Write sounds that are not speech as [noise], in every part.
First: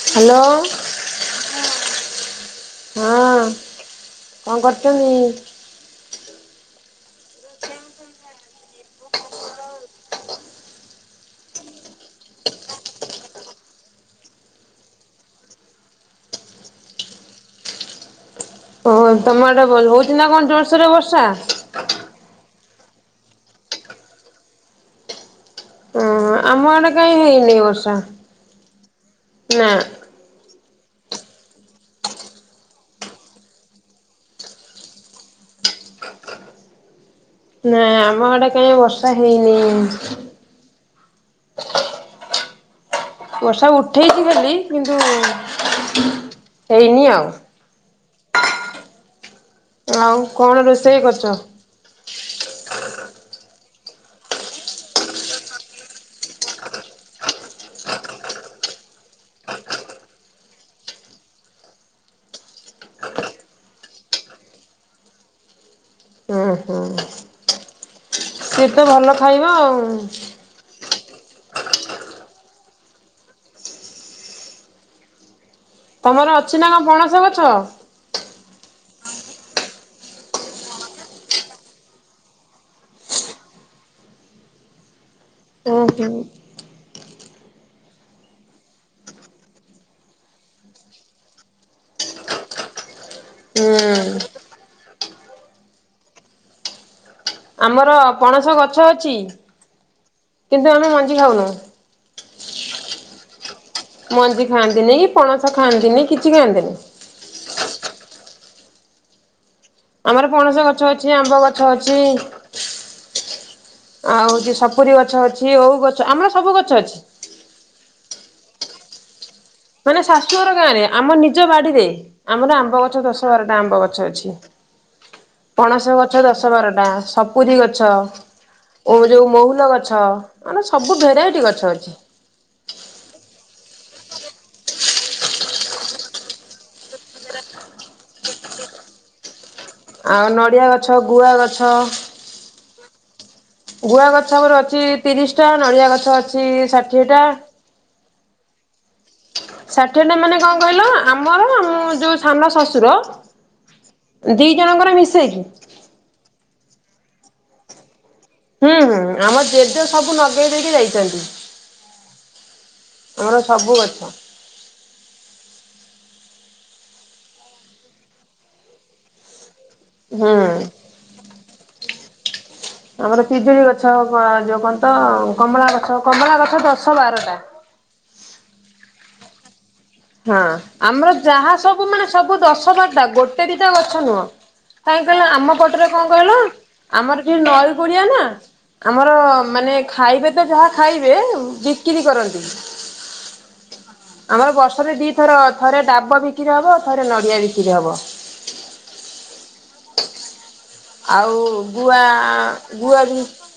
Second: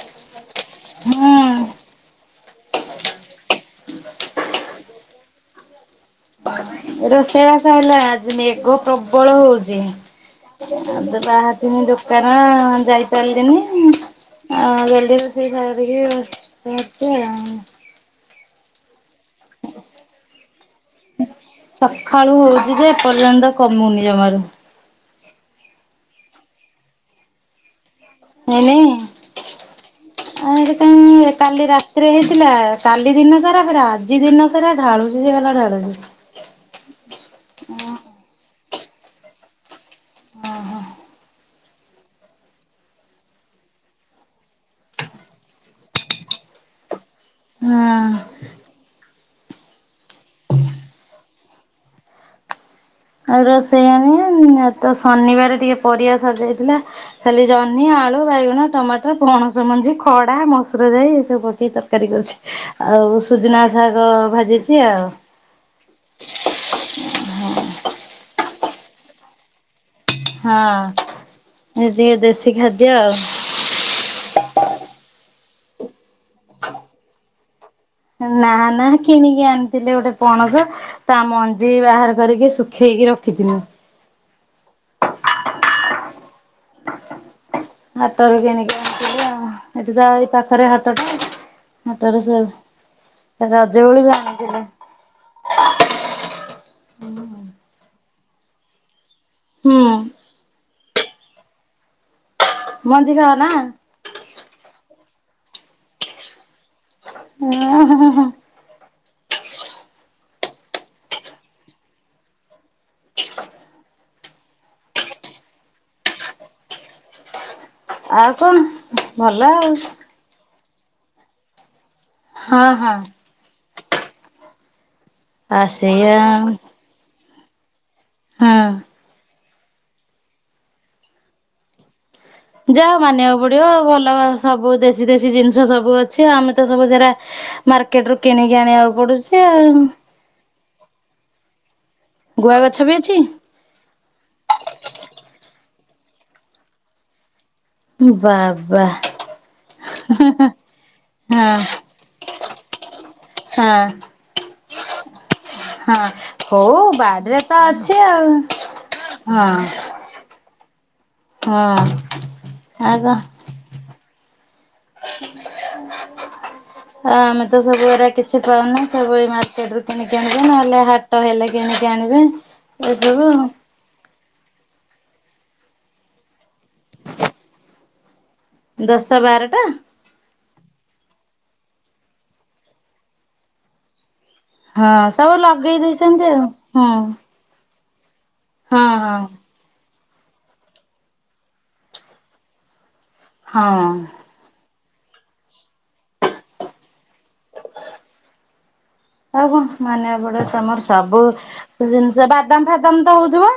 Hello. ହୁଁ ହଁ କଣ୍ କରୁଚନି? ରୋଷେଇ ବାସ ହେଲା ଆଜି ମେଘ ପ୍ରବଳ ହଉଚି। ଆଉ ତ ବାହାରିଥିଲି ଦୋକାନ ଯାଇପାଇଲିନି। [unintelligible] ଶାଗ ଟିକେ ଭାତ କରୁଚି ଆଉ। ଓ ତମ ଆଡ଼େ ଭ- ହଉଚି ନା କଣ ଜୋର୍ ସୋର୍ ରେ ବର୍ଷା? ସଖାଳୁ ହଉଚୁ ଯେ ଏପର୍ଯ୍ୟନ୍ତ କମୁନି ଜମାରୁ। ହଁ ଆମ ଆଡେ କାଇଁ ହେଇନି ବର୍ଷା। ହେଇନି? ନା। ଆ- ଏଠି କାଇଁ କାଲି ରାତିରେ ହେଇଥିଲା କାଲି ଦିନ ସାରା ପୁରା ଆଜି ଦିନ ସାରା ଢାଳୁଚି ଯେ ଗଲା ଢାଳୁଚି। ନାଁ ଆମ ଆଡେ କାଇଁ ବର୍ଷା ହେଇନି। ଓ ହ। ବର୍ଷା ଉଠେଇଚି ଖାଲି କିନ୍ତୁ ହେଇନି ଆଉ। ହଁ। ଆଉ କଣ ରୋଷେଇ କରିଚ? ଆଉ ରୋଷେଇ କଣ ଆଜି ତ ଶନିବାରେ ଟିକେ ପରିବା ସରିଯାଇଥିଲା ଖାଲି ଜହ୍ନି, ଆଳୁ, ବାଇଗଣ, ଟମାଟୋ, ପଣସ ମଞ୍ଜି, ଖଡ଼ା, ମସୁର ଜାଇ ଏସବୁ ପକେଇ ତର୍ କାରୀ କରିଚି ଆଉ ସୁଜୁନା ଶାଗ ଭାଜିଚି ଆଉ। ହୁଁ- ହୁଁ। ସିଏ ତ ଭଲ ଖାଇବା ଆଉ। ହଁ ଇଏ ଟିକେ ଦେଶୀ ଖାଦ୍ୟ ଆଉ। ତମର ଅଛି ନା କଣ ପଣସ ଗଛ? ନା ନା କିଣିକି ଆଣିଥିଲେ ଗୋଟେ ପଣସ। ତା ମଞ୍ଜି ବାହାର କରିକି ଶୁଖେଇକି ରଖିଥିଲି। ଓହୋ। ହାଟରୁ କିଣିକି ଆଣିଥିଲି ଆଉ ଏଠି ତ ଆଉ ଏଇ ପାଖରେ ହାଟ ଟା। ହାଟରୁ ସେ ରଜବେଳକୁ ଆଣିଥିଲେ। ଆମର ପଣସ ଗଛ ଅଛି। ହଁ। କିନ୍ତୁ ଆମେ ମଞ୍ଜି ଖାଉନୁ। ମଞ୍ଜି ଖାଅ ନା। ମଞ୍ଜି ଖାଆନ୍ତିନି, ପଣସ ଖାଆନ୍ତିନି କିଛି ଖାଆନ୍ତିନି। ଆଁ, ହଁ ହଁ। ଆମର ପଣସ ଗଛ ଅଛି, ଆମ୍ବ ଗଛ ଅଛି। ଆଉ ଚି ସପୁୁରୀ ଗଛ ଅଛି, ଓଉ ଗଛ ଆମର ସବୁ ଗଛ ଅଛି। ଆଉ କଣ ଭଲ ଆଉ। ଶାଶୁ ଘର ଗାଁ ରେ, ଆମ ନିଜ ବାଡିରେ ଆମର ହଁ ଆମ୍ବ ହଁ। ଗଛ ଦ ଶ ବାରଟା ଆମ୍ବ ଗଛ ଅଛି, ଆ ପଣସ ସେଇଆ ଗଛ ଦଶ ବାରଟା। ସପୁୁରୀ ଗଛ ହଁ ଓ ଯଉ ମହୁଲ ଗଛ ମାନେ ସବୁ ଭେରାଇଟି ଗଛ ଅଛି। ଯାହା ହୋଉ ମାନିବାକୁ ପଡିବ ଭଲ ସବୁ ଦେଶୀ ଦେଶୀ ଜିନିଷ ସବୁ ଅଛି, ଆମେ ତ ସବୁ ସେରା ମାର୍କେଟ ରୁ କିଣିକି ଆଣିବାକୁ ପଡୁଚି। ଆଉ ନଡ଼ିଆ ଗଛ, ଗୁଆ ଗଛ। ଗୁଆ ଗଛ ବି ଅଛି। ଗୁଆ ଗଛ ଗୁରେ ଅଛି ତିରିଶଟା, ନଡ଼ିଆ ଗଛ ଅଛି ଷାଠିଏଟା। ଏ ବାବା। ଷାଠିଏ ଟା ମାନେ କଣ କହିଲ ହଁ ଆମର, ଆମ ଯୋଉ ସାନ ଶଶୁର ସା ଦି ଜଣଙ୍କର ମିଶେଇକି। ହଁ ହଉ ବାଡିରେ ତ ଅଛି ଆଉ। ହୁଁ ହୁଁ ଆମ ହଁ ଜେଜ ସବୁ ନଗେଇ ଦେଇକି ଯାଇଛନ୍ତି, ହଁ ଆଉ କଣ ଆମର ସବୁ ଗଛ। [inaudible] ଆ ଆମେ ତ ସବୁ ଏରା କିଛି ପାଉନୁ ସବୁ ଏଇ ମାର୍କେଟ ରୁ କିଣିକି ହୁଁ ଆଣିବେ, ନହେଲେ ହାଟ ହେଲେ କିଣିକି ଆଣିବେ ଆମର ଏସବୁ। ପିଜୁଳି ଗଛ ଯଉ କନ୍ତ କମଳା ଗଛ କମଳା ଗଛ ଦଶ ବାରଟା। ଦଶ ବାରଟା। ହଁ ଆମର ଯାହା ସବୁ ମାନେ ସବୁ ଦଶ ବାର ଟା ଗୋଟେ ଦିଟା ଗଛ ନୁହଁ। ହଁ କାଇହିଁ କହିଲ ସବୁ ଆମ ଲଗେଇ ପଟରେ କଣ ଦେଇଛନ୍ତି କହିଲ ଆଉ ହଁ ଆମର ସେ ନଈ କୁଳଆ ନା ହଁ ଆମର ହଁ ମାନେ ଖାଇବେ ତ ଯାହା ଖାଇବେ, ବିକିରି କରନ୍ତି। ହଁ। ଆମର ବର୍ଷରେ ଦିଥର ଥରେ ଡାବ ବିକ୍ରି ହବ, ଥରେ ନଡିଆ ବିକ୍ରି ହବ। ଆଉ କଣ ମାନିଆକୁ ପଡ଼ିବ ତମର ସବୁ ଆଉ ଗୁଆ ଜିନିଷ, ବାଦାମ ଗୁଆ ଫାଦାମ ତ ବି ହଉଥିବ?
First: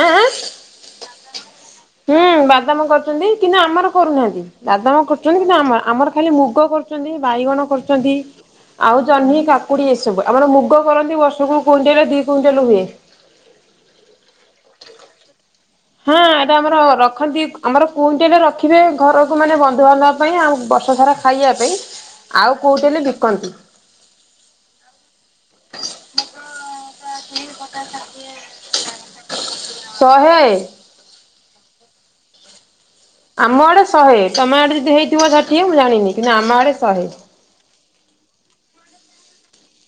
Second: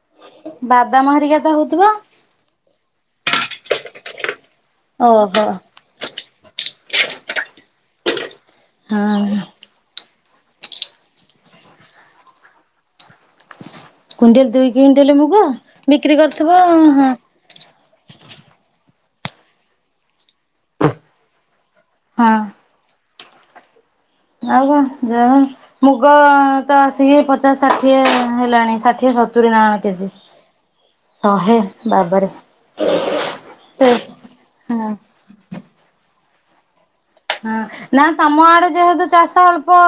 ଆଁ ଆଁ ବାଦାମହେରିକା ତ ହଉଥିବ? ହୁଁ ବାଦାମ କରୁଛନ୍ତି, କି ନା ଆମର କରୁନାହାନ୍ତି, ବାଦାମ କରୁଛନ୍ତି ଓହୋ କି ନା ଆମ ଆମର ଖାଲି ମୁଗ କରୁଛନ୍ତି, ବାଇଗଣ କରୁଛନ୍ତି, ଆଉ ହଁ ଜହ୍ନି କା କୁଡ଼ି ଏସବୁ ଆମର ମୁଗ କରନ୍ତି ବର୍ଷ କୁ କୁଇଣ୍ଟାଲ ଦି କୁଇଣ୍ଟାଲ୍ ହୁଏ। କୁଇଣ୍ଟାଲ ଦୁଇ କ୍ୱଇଣ୍ଟାଲ ମୁଗ? ବିକ୍ରି ହଁ କରୁଥିବ ଏଇଟା ଆମର ହଁ ରଖନ୍ତି। ଆମର କୁଇଣ୍ଟେଲ ରଖିବେ ଘରକୁ ମାନେ ବନ୍ଧୁବାନ୍ଧବ ପାଇଁ ଆଉ ବର୍ଷ ସାରା ଖାଇବା ପାଇଁ, ହଁ ଆଉ କୁଇଟେଲେ ବିକନ୍ତି। ଆଉ କଁ ଯା ହୋଉ ମୁଗ ତ ଆସିକି ପଚାଶ ଷାଠିଏ ହେଲାଣି ଷାଠିଏ ସ ସତୁରି ନାକଣ କେଜି ଶହେ ଶହେ ବାବରେ। ଆମ ଆଡ଼େ ଶହେ ତମେ ଆଡ଼େ ହଁ ଯଦି ହେଇଥିବ ସାଠିଏ ମୁଁ ଜାଣିନି କିନ୍ତୁ ଆମ ଆଡ଼େ ଶହେ। ହଁ ନା ତମ ଆଡ଼େ ଯେହେତୁ ଚାଷ ଅଳ୍ପ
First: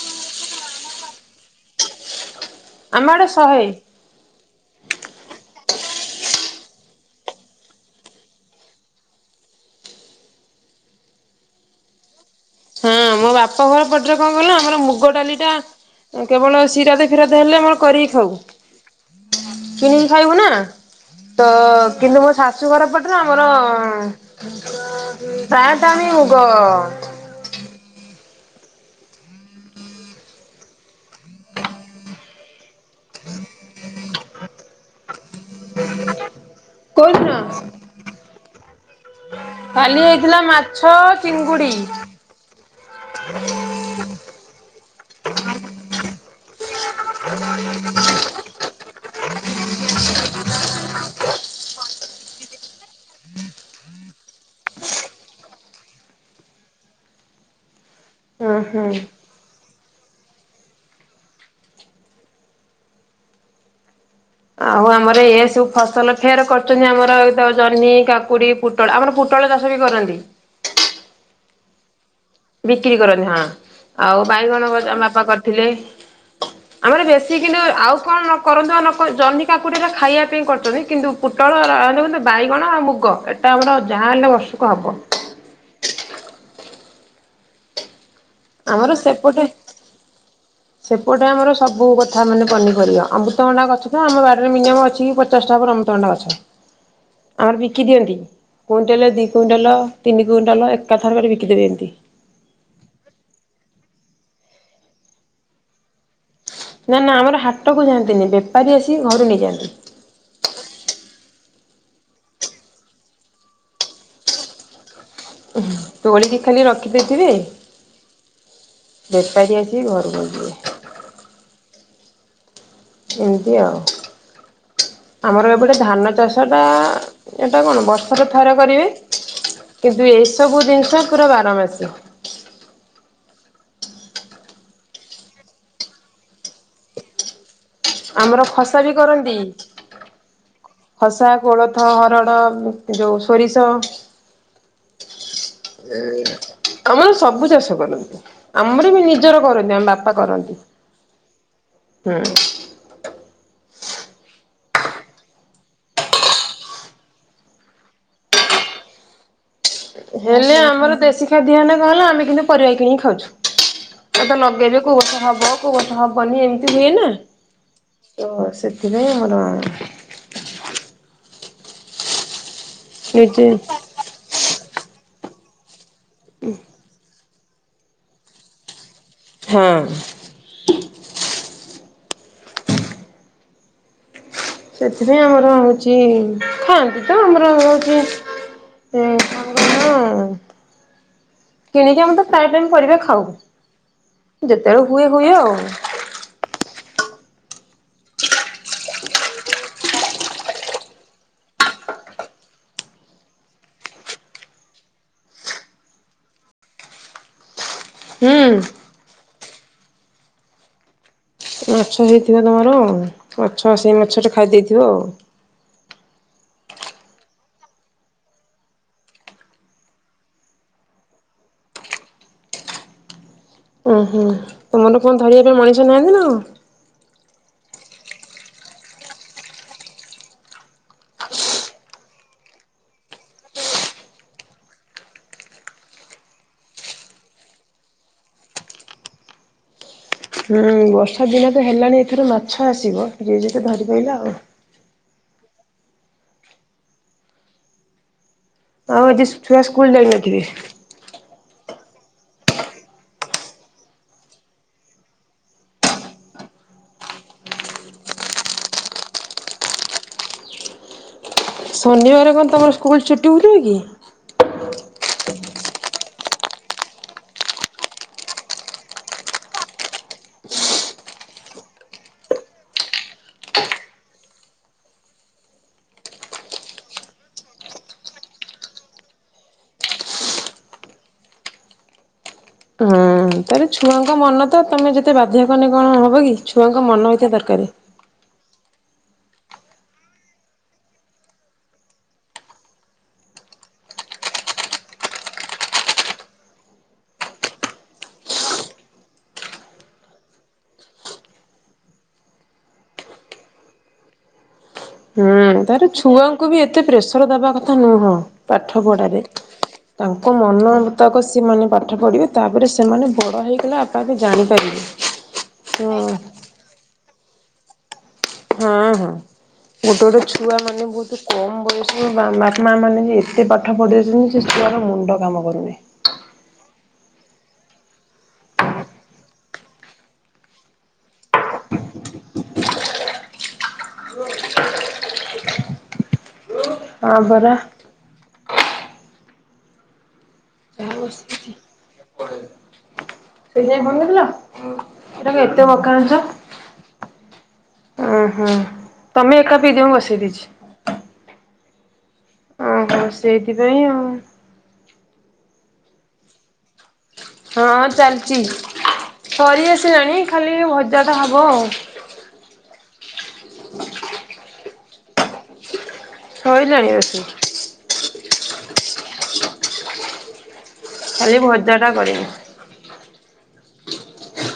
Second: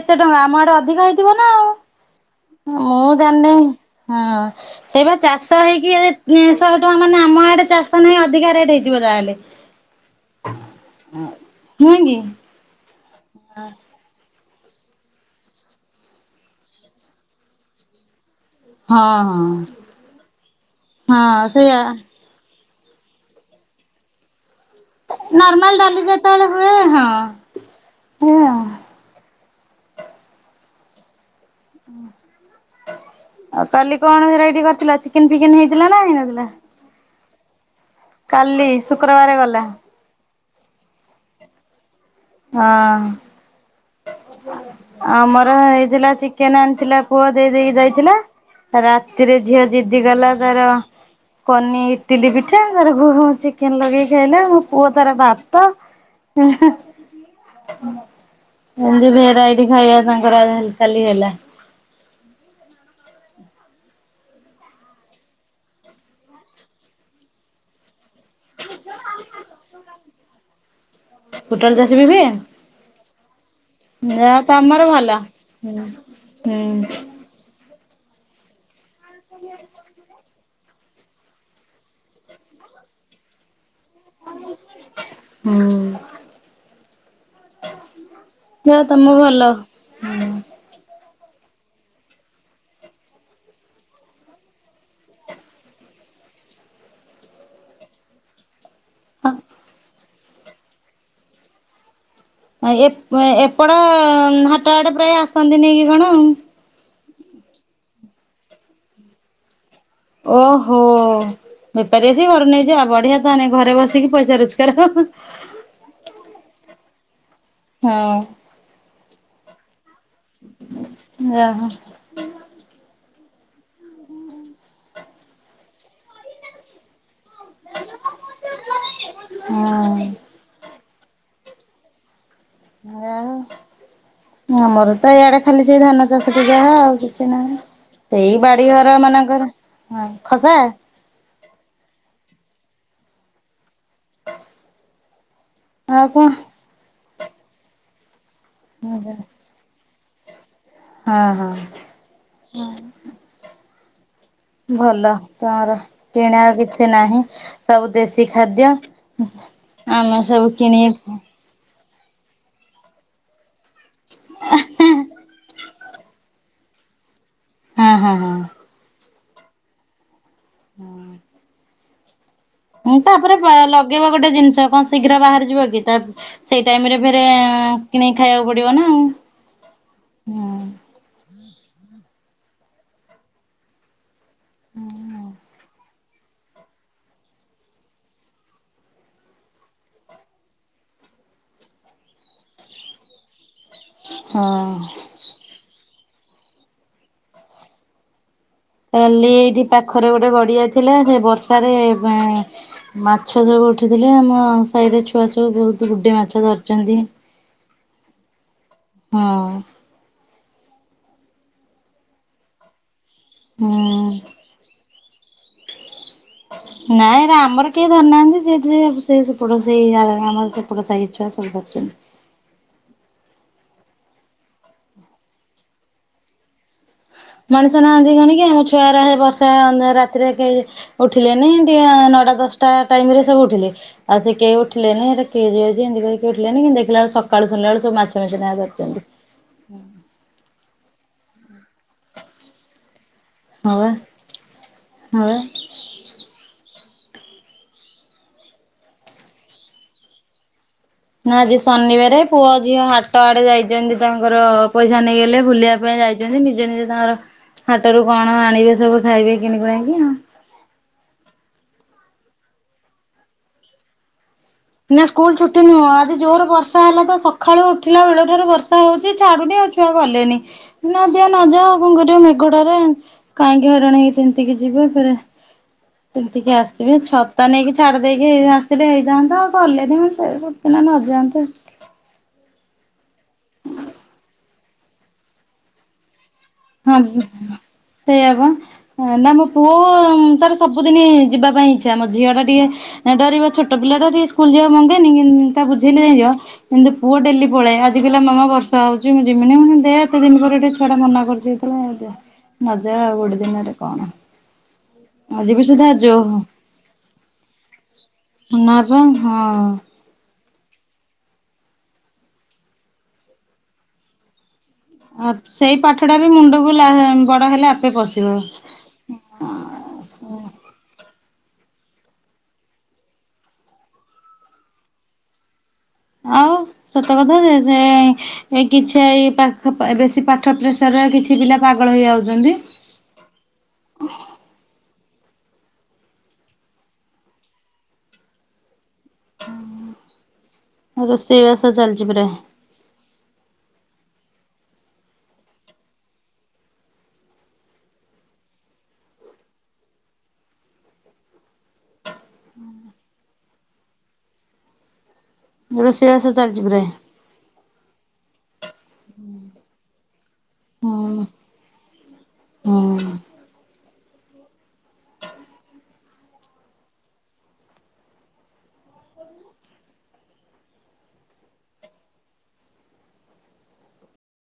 ଏତେ ଟଙ୍କା ଆମ ଆଡ଼େ ଅଧିକ ହେଇଥିବନା ଆଉ। [inaudible] ମୁଁ ଆଡେ ଜାଣିନେଇ ଶହେ ହଁ। ସେଇବା ଚାଷ ହେଇକି ଶହେ ଟଙ୍କା ମାନେ ଆମ ଆଡ଼େ ଚାଷ ନାହିଁ ଅଧିକା ରେଟ୍ ହେଇଥିବ ଯାହାହେଲେ। ନୁହେଁକି। ହଁ ମୋ ବାପାଘର ପ ରେ କଣ କହିଲ ଆମର ମୁଗ ଡ଼ାଲିଟା କେବଳ ସିରାଦ ଫିରାଦ ହେଲେ ଆମର କରିକି ଖାଉ ହଁ ହଁ କିଣିକି ଖାଇବୁନା ହଁ ତ ସେଇଆ କିନ୍ତୁ ମୋ ଶାଶୁ ଶାଶୁଘର ପଟରେ ଆମର ନର୍ମାଲ ପ୍ରାୟତଃ ଡାଲି ଆମେ ମୁଗ ଯେତେବେଳେ ହୁଏ ହଁ। ଆଉ କାଲି କଣ ଭେରାଇଟି କରିଥିଲ ଚି ଚିକେନ୍ ଫିକେନ୍ ହେଇଥିଲାନା ହେଇନଥିଲା? କୋଉଦିନ? କାଲି? ଶୁକ୍ରବାର ଗଲା କାଲି ହେଇଥିଲା ମାଛ ଚିଙ୍ଗୁଡ଼ି। ହଁ। ଆମର ହେଇଥିଲା ଚିକେନେ ଆଣିଥିଲା ପୁଅ ଦେଇ ଦେଇକି ଯାଇଥିଲା। ରାତିରେ ଝିଅ ଜିଦି କଲା ତାର କନି ଇଟିଲି ପିଠା ତାର ଚିକେନ ଲଗେଇ ଖାଇଲା ମୋ ପୁଅ ତାର ଭାତ ହୁଁ ହୁଁ। ଏମତି ଭେରାଇଟି ଖାଇବା ତାଙ୍କରା କାଲି ହେଲା। ଆଉ ଆମର ଏଇଆ ସବୁ ଫସଲ ଫେର କରୁଚନ୍ତି ଆମର ଏଇତ ଜହ୍ନି କା କାକୁଡ଼ି ପୁଟଳ ଆମର ପୁଟଳ ଚାଷବି କରନ୍ତି। ପୁଟଳ ଚାଷବି ହୁଏ? ବିକ୍ରି କରନ୍ତି ହଁ ଆଉ ଯା ବାଇଗଣ ତମର ଗଛ ଆମ ଭଲ। ବାପା କରିଥିଲେ ହୁଁ ହୁଁ ଆମର ବେଶୀ ସେ କିନ୍ତୁ ଆଉ କଣ ନକରନ୍ତୁ ଆ ଜହ୍ନ କାକୁଡ଼ି ଅରା ଖାଇବା ପାଇଁ କରୁଚନ୍ତି। କିନ୍ତୁ ପୁଟଳ ନାକଣତ ବାଇଗଣ ଆଉ ମୁଗ ଏଟା ଆମର ଯାହା ହେଲେବି ବର୍ଷକୁ ହବ। ହୁଁ ଯା ଆମର ତମେ ସେପଟେ ଭଲ। ସେପଟେ ଆମର ସବୁ କଥା ମାନେ ପନିପରିବା ଅମୃତକଣ୍ଡା ଗଛତ ଆମ ବାଡ଼ିରେ ମିନିମମ୍ ଅଛି ପଚି ପଚାଷେଟା ଆମତଣ୍ଡା ଗଛ ଆମର ବିକି ଦିଅନ୍ତି। କୁଇଣ୍ଟେଲେ ଦି କୁଇଣ୍ଟାଲ ତିନି କୁଇଣ୍ଟାଲ ଏକାଥର କରି ବିକିଦେବେ ଏମିତି। ଆ ଏପ୍ ଏପଟ ହାଟ ଆଡ଼େ ପ୍ରାୟ ଆସନ୍ତି ନେଇକି କଣ ଆଉ? ନା ନା ଆମର ହାଟକୁ ଯାଆନ୍ତିନି ବେପାରୀ ଆସି ଘରୁ ନେଇଯାଆନ୍ତି। ଓହୋ। ବେପାରୀ ଆସି ଘରୁ ନେଇଯିବ ଆଉ ବଢିଆ ତାଆନେ ଘରେ ବସିକି ପଇସା ରୋଜକାର। ଉ ତୋଳିକି ଖାଲି ରଖିଦେଇଥିବେ ହଁ। ବେପାରୀ ଆସିକି ଘରୁ ନେଇ ଓହୋ। ଏମିତି ଆଉ। ହୁଁ ହୁଁ। ଆମର ଏପଟେ ଧାନ ଚାଷ ଟା ଏଇଟା କଣ ବର୍ଷର ଥର କରିବେ ହଁ। କିନ୍ତୁ ଏଇସବୁ ଜିନିଷ ପୁରା ବାରମାସୀ। ଯାହୋଉ। ଆମର ତ ଇଆଡେ ଖାଲି ସେ ଧାନ ଚାଷଟି ଯାହା, ଆଉ କିଛି ନାହିଁ। ସେଇ ଆମର ବାଡି ଖସା ବି ଘର କରନ୍ତି। ମାନଙ୍କର ଖସା ଖସା, କୋଳଥ, ହରଡ଼, ଯୋଉ ସୋରିଷ। ଆଉ କଣ? ଆମର ସଵୁ ଚାଷ କରନ୍ତି। ଆମର ବି ନିଜର କରନ୍ତି, ଆମ ବାପା କରନ୍ତି। ହଁ ହୁଁ, ହଁ। [inaudible] ଭଲ ତୋମର କିଣା କିଛି ନାହିଁ। ସବୁ ଦେଶୀ ଖାଦ୍ୟ। ଆମେ ସବୁ ହେଲେ, ଆମର କିଣିକି ଦେଶୀ ଖାଦ୍ୟ ହେନେ କଣ ହେଲା, ଆମେ କିନ୍ତୁ ପରିବା କିଣିକି ଖାଉଛୁ। ଏ ତ ଲଗେଇବେ, କୋଉ ବର୍ଷ ହବ, କୋଉ ବର୍ଷ ହବନି। ଏମିତି ହୁଏ ନା। ହଁ ହଁ ହଁ। କେବଳ ସେଥିପାଇଁ ଆମର [unintelligible] ହଁ, ତାପରେ ନିଜେ ବ-ଲଗେଇବ ଗୋଟେ ଜିନିଷ କଣ ଶୀଘ୍ର ବାହାରିଯିବ କି? ତାର ସେଇ ଟାଇମ୍ ରେ ବି ତେ କିଣିକି ଖାଇବାକୁ ପଡିବ ନା। ହଁ। ନା। ସେଥିପାଇଁ ଆମର ହଉଛି ଖାଆନ୍ତି ତ, ଆମର ହଉଚି ସେ କଣ କହିଲ? କିଣିକି ଆମେ ତ ପ୍ରାୟ ଟାଇମ୍ ପରିବା ଖାଉ। ହଁ ଯେତେବେଳେ ହୁଏ, ହୁଏ ଆଉ। କାଲି ଏଇଠି ପାଖରେ ଗୋଟେ ଗଡିଆ ଥିଲା। ସେ ବର୍ଷାରେ ପା ମାଛ ସଵୁ ଉଠିଥିଲେ, ଆମ ସାହିରେ ଛୁଆ ସବୁ ବହୁତ ଗୁଡେ ମାଛ ଧରିଛନ୍ତି। ହୁଁ। ହଁ। ମାଛ ହେଇଥିବ ତୋମର। ମାଛ ସେ ହୁଁ। ମାଛଟା ଖାଇ ଦେଇଥିବ ଆଉ। ନାଇଁ, ଏରା ଆମର କେହି ଧରିନାହାନ୍ତି। ସେଇଥିରେ, ସେ ସେପଟ, ସେଇ ଆର ଆମର ସେପଟ ସାହି ଛୁଆ ସବୁ ଧରିଛନ୍ତି। ଓହୋ, ତୋମର କଣ ଧରିବା ପାଇଁ ମଣିଷ ନାହାନ୍ତି ନା କଣ? ମଣିଷ ନାହାନ୍ତି କଣ କି? ଆମ ଛୁଆ ଗୁରା ହେ ବର୍ଷା ଅନ୍ଧାର ରାତିରେ କେଇ ଉଠିଲେନି, ଟିକେ ନଅଟା, ଦଶଟା ଟାଇମ୍ ରେ ସବୁ ଉଠିଲେ। ଆଉ ସେ କେଇ ଉଠିଲେନି। ଏଟା କିଏ ଯିବ ଯେ, ଏମତି କହି କିଏ ଉଠିଲେନି। କିନ୍ତୁ ଦେଖିଲା ବେଳୁ, ସକାଳୁ ଶୁଣିଲାବେଳୁ ସବୁ ମାଛ ମେଞ୍ଚେ ନେଖା ଧରିଛନ୍ତି। ହୁଁ, ବର୍ଷା ଦିନ ତ ହେଲାଣି, ଏଥର ମାଛ ଆସିବ। ଯିଏ ଯେତେ ହଁ ବା ଧରି ପାଇଲା ଆଉ। ହଁ, ବା। ଆଉ, ଆଜି ଛୁଆ ସ୍କୁଲ୍ ଯାଇନଥିବେ? ନା ଆଜି ଶନିବାରେ, ପୁଅ ଝିଅ ହାଟ ଆଡେ ଯାଇଚନ୍ତି। ତାଙ୍କର ପଇସା ନେଇଗଲେ, ବୁଲିବା ପାଇଁ ଯାଇ ଚନ୍ତି, ନିଜେ ନିଜେ ତାଙ୍କର ହାଟରୁ କଣ ଆଣିବେ ସବୁ ଖାଇବେ କିଣି କୁଣାକି ଆଉ। ଶନିବାର କଣ ତୋମର ସ୍କୁଲ୍ ଛୁଟି ହଉଥିଲା କି? ନା ସ୍କୁଲ୍ ଛୁଟି ନୁହଁ, ଆଜି ଜୋର ବର୍ଷା ହେଲା, ତ ସକାଳୁ ଉଠିଲା ବେଳଠାରୁ ବର୍ଷା ହଉଚି ଛାଡୁନି ଆଉ ଛୁ ଛୁଆ ଗଲେନି। ନ ଦିଅ, ନ ଯାଅ, ଆଉ କଣ କରିବ, ମେଘଟାରେ। କାହିଁକି ହଇରାଣ ହେଇକି ତିନ୍ତିକି ଯିବେ ଫେରେ ତିନ୍ତିକିି ଆସିବେ। ଛତା ନେଇକି ଛାଡ଼ି ଦେଇକି ଆସିଥିଲେ, ହେଇଥାନ୍ତା। ଗଲେନି ହଁ ସେ ଗୋଟ ଦିନ ନଯାଆନ୍ତେ। ହୁଁ ତାରେ ଛୁଆଙ୍କ ମନ ତ, ତୋମେ ଯେତେ ବାଧ୍ୟ କନେ କଣ ହବ କି? ଛୁଆଙ୍କ ହଁ, ମନ ହେଇଥିବା ଦରକାର। ସେଇଆ ଵା। ହଁ ନା, ମୋ ପୁଅ ତାର ସବୁଦିନି ଯିବା ପାଇଁ ଇଚ୍ଛା। ମୋ ଝିଅ ଟା ଟିକେ ଏଁ ଡରିବ, ଛୋଟ ପିଲା ଟା ଟିକେ ସ୍କୁଲ୍ ଯିବା ମଙ୍ଗେନି। କିନ୍ ତା ବୁଝେଇଲେ ଯାଇ ଯିବ। କିନ୍ତୁ ପୁଅ ଡେଲି ପଳାଏ। ଆଜି ପିଲା ମାମା ବର୍ଷା ହଉଛି, ମୁଁ ଯମିନି। ମୁଁ ଦେ ଏତେ ଦିନ ପରେ ଛୁଆ ଟା ମନା କରୁଚି ସେଇଥି ପାଇଁ ଆଗୁଆ ନଜା ଆଉ ଗୋଟେ ଦିନରେ କଣ ହୁଁ ଆଜି ବି ତାର ସୁଧା ଯୋଉ ଛୁଆଙ୍କୁ ବି ଏତେ ପ୍ରେସର ଦବା କଥା ନୁହଁ ନା ପାଠ ବା ପଢାରେ ହଁ ତାଙ୍କ ମନ ମୁତାକ ସିମାନେ ପାଠ ପଢ଼ିବେ ତାପରେ ସେମାନେ ବଡ଼ ହେଇଗଲେ ଆପା ଆପେ ଜାଣିପାରିବେ। ସେଇ ହଁ ପାଠଟା ବି ମୁଣ୍ଡକୁ ଲା ବଡ ହେଲେ ଆପେ ପଶିବ। ଉଁ ହୁଁ। ଗୋଟେ ଗୋଟେ ଛୁଆ ମାନେ ବହୁତ କମ ବୟସ ବାପା ମାନେ ଏତେ ପା ପାଠ ପଢ଼ି ଆସଛନ୍ତି ସେ ଛୁଆର ମୁଣ୍ଡ କାମ କରୁନି। ଆଉ ସତ କଥା ଯେ ସେ ଏ କିଛି ଏଇ ପାଖ ବେଶୀ ପାଠ ପ୍ରେସର କିଛି ପିଲା ପାଗଳ ହେଇ ଯାଉଛନ୍ତି। ହଁ ବରା। ରୋଷେଇବାସ ଚାଲିଛି ପୁରା ସେ ଯାଇ ଫୋନ କରିଥିଲହୁଁ ଏଟା କମଏତେ ମକା ଆଣିଚ ଓ ହଁ ତମେ ଏକା ପିଦିଅ ମୁ ବସେଇ ଦେଇଛି। ହ ସେଇଥିପାଇଁ ଆଉ। ରୋଷେଇବାସ ଚାଲିଛି ପୁରାଇ ହଁ ଚାଲିଛି ସରି ଆସିଲାଣି ଖାଲି ଏଇ ଭଜାଟା ହୁଁ ହବ ଆଉ। ହୁଁ। [inaudible] ସଇ ଲାଣି ଆସି। ଖାଲି ଭଜା ଟା କରିବୁ।